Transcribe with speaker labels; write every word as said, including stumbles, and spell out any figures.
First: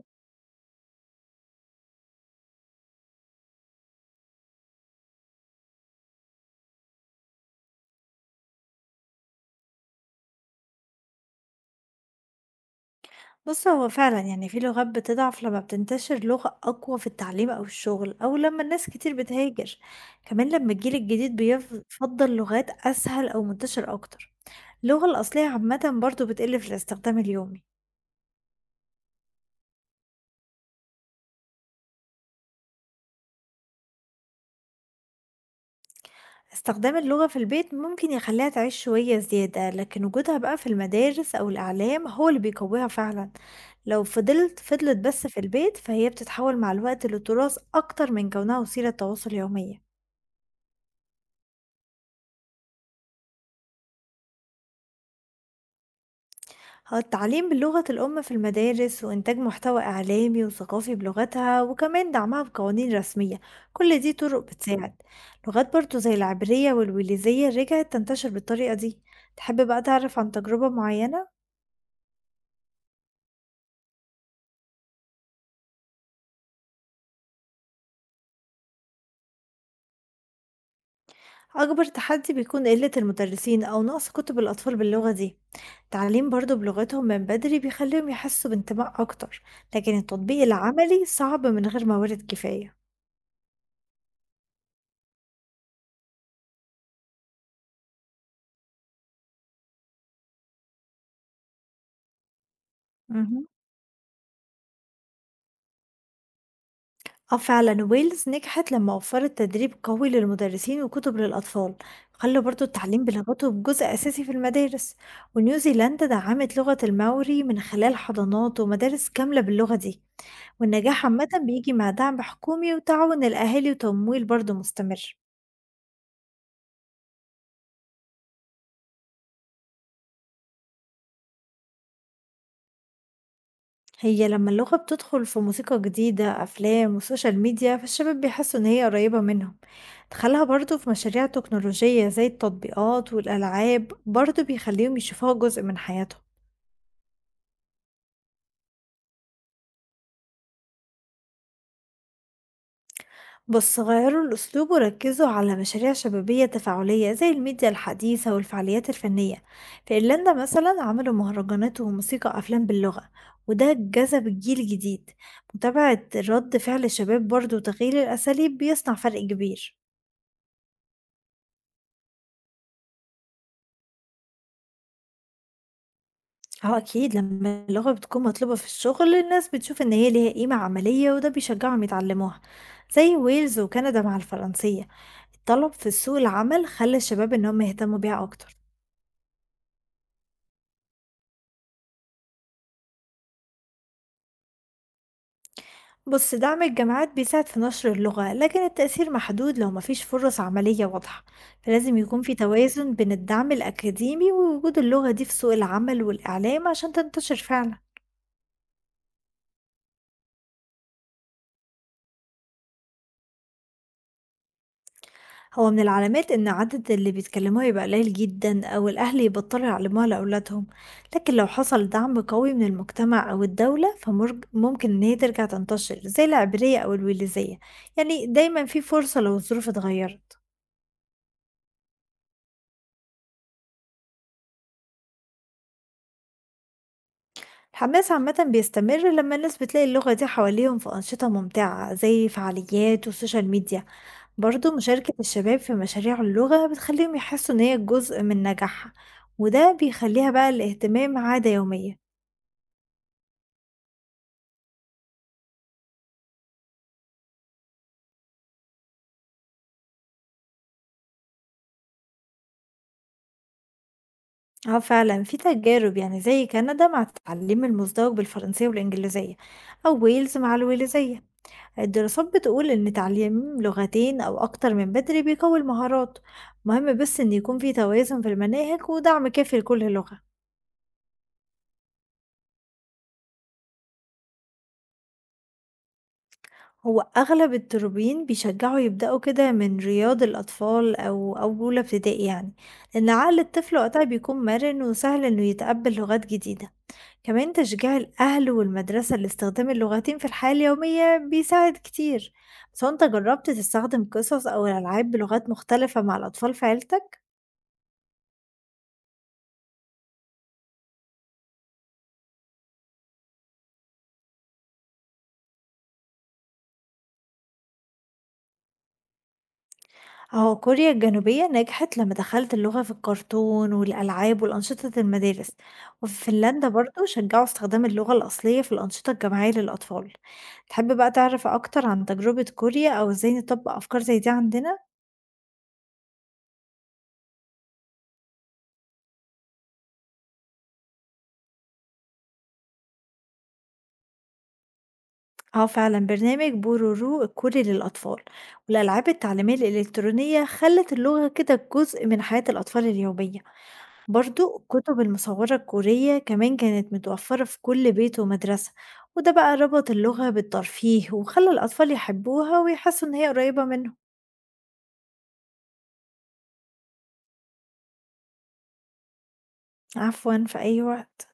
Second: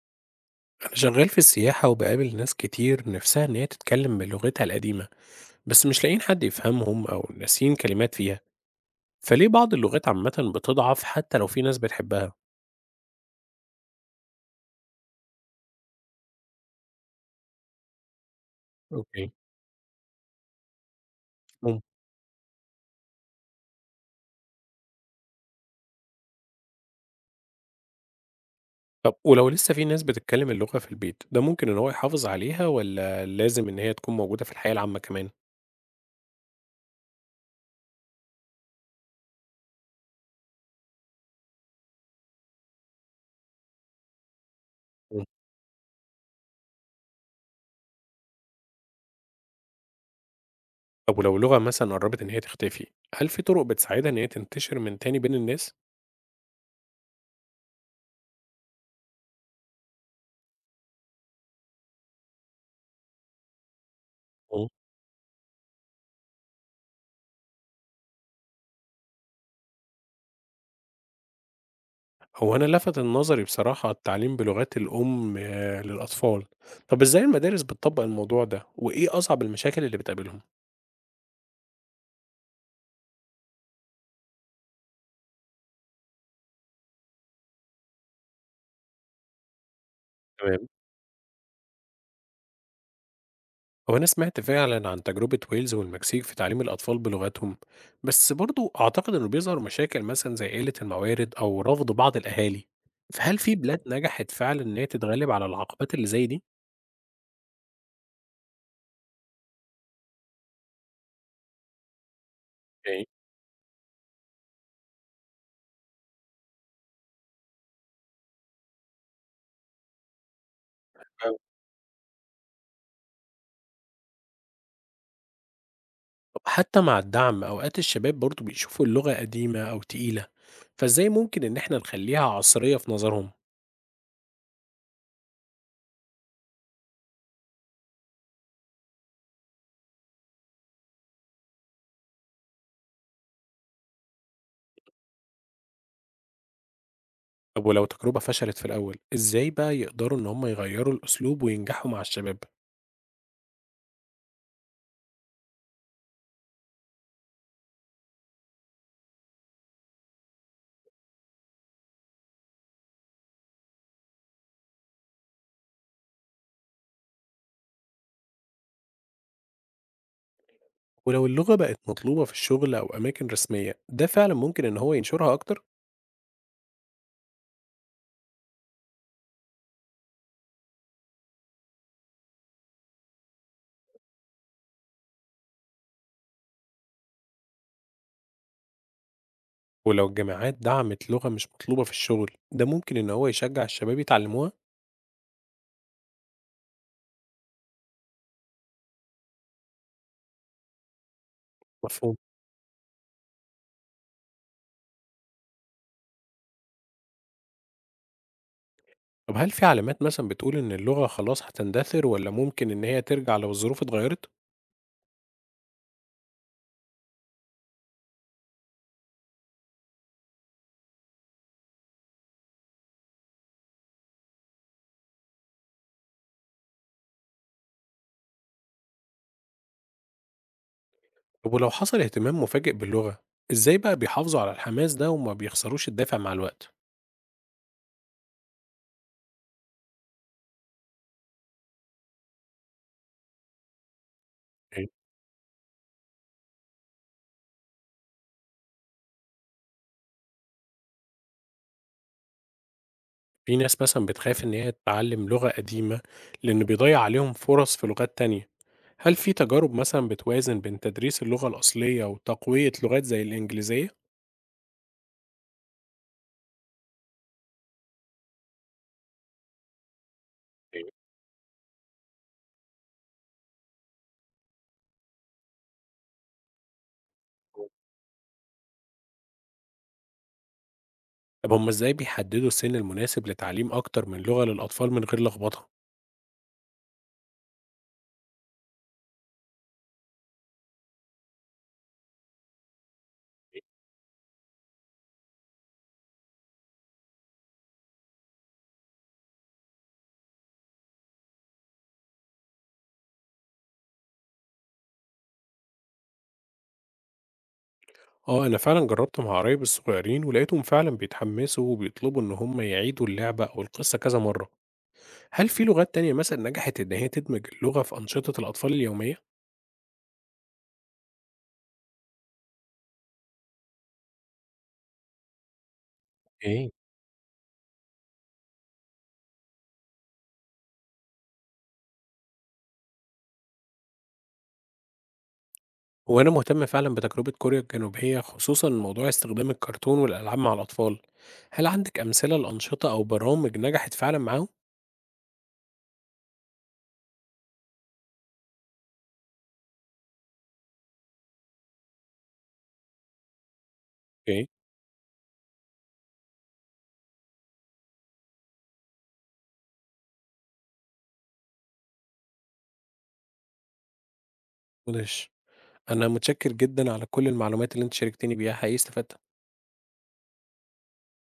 Speaker 1: أنا شغال في السياحة وبقابل ناس كتير نفسها إن هي تتكلم بلغتها القديمة، بس مش لاقيين حد يفهمهم أو ناسيين كلمات فيها. فليه بعض اللغات عامة بتضعف حتى لو في ناس بتحبها؟
Speaker 2: بُص، هو فعلًا يعني في لغات بتضعف لمّا بتنتشر لغة أقوى في التعليم أو الشغل، أو لمّا الناس كتير
Speaker 1: أوكي.
Speaker 2: بتهاجر، كمان لمّا الجيل الجديد
Speaker 1: مم.
Speaker 2: بيفضّل لغات أسهل أو منتشرة أكتر. اللغة الأصلية عامةً برضه بتقل في الاستخدام اليومي،
Speaker 1: طب ولو لسه في ناس بتتكلم اللغة في البيت، ده ممكن إن هو يحافظ عليها ولا لازم إن هي تكون موجودة في الحياة العامة كمان؟
Speaker 2: استخدام اللغة في البيت ممكن يخلّيها تعيش شوية زيادة، لكن وجودها بقى في المدارس أو الإعلام هو اللي بيقويها فعلًا. لو فضلت فضلت
Speaker 1: مم.
Speaker 2: بس في البيت، فهي بتتحول مع الوقت لتراث أكتر من كونها وسيلة تواصل يومية.
Speaker 1: طب ولو اللغة مثلا قربت إن هي تختفي، هل في طرق بتساعدها إن هي تنتشر من تاني بين الناس؟
Speaker 2: هو التعليم بلغة الأم في المدارس وإنتاج محتوى إعلامي وثقافي بلغتها وكمان دعمها بقوانين رسمية، كل دي طرق بتساعد. لغات برضو زي العبرية والويليزية رجعت تنتشر بالطريقة دي. تحب بقى تعرف عن تجربة معينة؟
Speaker 1: هو أنا لَفَت نظري بصراحة التعليم بلغات الأم آه، للأطفال. طب إزاي المدارس بتطبّق الموضوع ده، وإيه أصعب المشاكل اللي بتقابلهم؟
Speaker 2: أكبر تحدي بيكون قلة المدرسين أو نقص كتب الأطفال باللغة دي. التعليم برضو بلغتهم من بدري بيخليهم يحسوا بانتماء أكتر، لكن التطبيق
Speaker 1: تمام.
Speaker 2: العملي صعب من غير موارد كفاية.
Speaker 1: هو أنا سمعت فعلًا عن تجربة ويلز والمكسيك في تعليم الأطفال بلغتهم، بس برضه أعتقد إنه بيظهر مشاكل مثلًا زي قِلّة الموارد أو رفض بعض الأهالي. فهل
Speaker 2: مهم.
Speaker 1: في بلاد نجحت فعلًا إن هي تتغلب على العقبات اللي زي دي؟
Speaker 2: آه فعلًا، ويلز نجحت لمّا وفّرت تدريب قوي للمدرسين وكُتب للأطفال، وخلّوا برضه
Speaker 1: أوكي.
Speaker 2: التعليم بلغتهم جزء أساسي في المدارس، ونيوزيلندا دعّمت لغة الماوري من خلال حضانات ومدارس كاملة باللغة دي، والنجاح عامةً
Speaker 1: فاهمك.
Speaker 2: بييجي مع دعم حكومي وتعاون الأهالي وتمويل برضه مستمر.
Speaker 1: طب حتى مع الدعم أوقات الشباب برضه بيشوفوا اللغة قديمة أو تقيلة، فإزاي ممكن إن إحنا نخلّيها عصرية في نظرهم؟
Speaker 2: هي لما اللغة بتدخل في موسيقى جديدة أفلام وسوشيال ميديا، فالشباب بيحسوا إن هي قريبة منهم. دخلها برضو في مشاريع تكنولوجية زي التطبيقات والألعاب برضو بيخليهم يشوفوها جزء من حياتهم.
Speaker 1: طب ولو تجربة فشلت في الأول، إزاي بقى يقدروا إن هم يغيّروا الأسلوب وينجحوا مع الشباب؟
Speaker 2: بس غيروا الأسلوب وركزوا على مشاريع شبابية تفاعلية زي الميديا الحديثة والفعاليات الفنية. في إيرلندا مثلا عملوا مهرجانات وموسيقى أفلام باللغة، وده جذب الجيل الجديد. متابعة رد فعل الشباب برضو وتغيير الأساليب بيصنع فرق كبير.
Speaker 1: ولو اللغة بقت مطلوبة في الشغل أو أماكن رسمية، ده فعلًا ممكن إن هو ينشرها أكتر؟
Speaker 2: اه اكيد، لما اللغة بتكون مطلوبة في الشغل الناس بتشوف ان هي ليها قيمة عملية وده بيشجعهم يتعلموها. زي ويلز وكندا مع الفرنسية، الطلب في سوق العمل خلى الشباب ان هم يهتموا بيها اكتر.
Speaker 1: ولو الجامعات دعمت لغة مش مطلوبة في الشغل، ده ممكن إن هو يشجع الشباب يتعلموها؟
Speaker 2: بص، دعم الجامعات بيساعد في نشر اللغة لكن التأثير محدود لو مفيش فرص عملية واضحة. فلازم
Speaker 1: مفهوم.
Speaker 2: يكون في توازن بين الدعم الأكاديمي ووجود اللغة دي في سوق العمل والإعلام عشان تنتشر فعلا.
Speaker 1: طب هل في علامات مثلًا بتقول إن اللغة خلاص هتندثر ولا ممكن إن هي ترجع لو الظروف اتغيّرت؟
Speaker 2: هو من العلامات إن عدد اللي بيتكلموها يبقى قليل جدا أو الأهل يبطلوا يعلموها لأولادهم، لكن لو حصل دعم قوي من المجتمع أو الدولة فممكن إن هي ترجع تنتشر زي العبرية أو الويليزية. يعني دايما في فرصة لو الظروف اتغيرت.
Speaker 1: طب ولو حصل اهتمام مفاجئ باللغة، إزاي بقى بيحافظوا على الحماس ده وما بيخسروش الدافع مع الوقت؟
Speaker 2: الحماس عامة بيستمر لما الناس بتلاقي اللغة دي حواليهم في أنشطة ممتعة زي فعاليات وسوشيال ميديا. برضو مشاركة الشباب في مشاريع اللغة بتخليهم يحسوا إن هي جزء من نجاحها، وده بيخليها بقى الاهتمام عادة يومية.
Speaker 1: في ناس مثلًا بتخاف إن هي تتعلم لغة قديمة، لإنه بيضيّع عليهم فرص في لغات تانية. هل في تجارب مثلًا بتوازن بين تدريس اللغة الأصلية وتقوية لغات زي الإنجليزية؟
Speaker 2: آه فعلا في تجارب يعني زي كندا مع تعليم المزدوج بالفرنسية والإنجليزية، أو ويلز مع الويلزية. الدراسات بتقول إن تعليم لغتين أو أكتر من بدري بيقوي المهارات. مهم بس إن يكون في توازن في المناهج ودعم كافي لكل لغة.
Speaker 1: طب هم إزاي بيحددوا السن المناسب لتعليم أكتر من لغة للأطفال من غير لخبطة؟
Speaker 2: هو أغلب التربيين بيشجعوا يبدأوا كده من رياض الأطفال أو أو أولى ابتدائي، يعني لأن عقل الطفل وقتها بيكون مرن وسهل إنه يتقبل لغات جديدة. كمان تشجيع الأهل والمدرسة لاستخدام اللغتين في الحياة اليومية بيساعد كتير. بس هو انت جربت تستخدم قصص أو ألعاب بلغات مختلفة مع الأطفال في عيلتك؟
Speaker 1: آه، أنا فعلًا جربت مع قرايب الصغيرين ولقيتهم فعلًا بيتحمسوا وبيطلبوا إن هم يعيدوا اللعبة أو القصة كذا مرة. هل في لغات تانية مثلًا نجحت إن هي تدمج اللغة في أنشطة الأطفال اليومية؟
Speaker 2: أهو كوريا الجنوبية نجحت لما دخلت اللغة في الكرتون والألعاب والأنشطة المدارس، وفي فنلندا
Speaker 1: إيه.
Speaker 2: برضو شجعوا استخدام اللغة الأصلية في الأنشطة الجماعية للأطفال. تحب بقى تعرف أكتر عن تجربة كوريا أو ازاي نطبق أفكار زي دي عندنا؟
Speaker 1: هو أنا مهتم فعلا بتجربة كوريا الجنوبية، خصوصا موضوع استخدام الكرتون والألعاب مع الأطفال. هل عندك أمثلة لأنشطة أو برامج نجحت فعلا معاهم؟
Speaker 2: اه فعلا، برنامج بورورو الكوري للأطفال والألعاب التعليمية الإلكترونية خلت اللغة كده جزء من حياة الأطفال اليومية.
Speaker 1: اوكي.
Speaker 2: برضو الكتب المصورة الكورية كمان كانت متوفرة في كل بيت ومدرسة، وده بقى ربط اللغة بالترفيه وخلى الأطفال يحبوها ويحسوا إن هي قريبة منهم.
Speaker 1: مدهش. أنا متشكر جدا على كل المعلومات اللي أنت شاركتني بيها، حقيقي استفدت.
Speaker 2: عفوا، في أي وقت.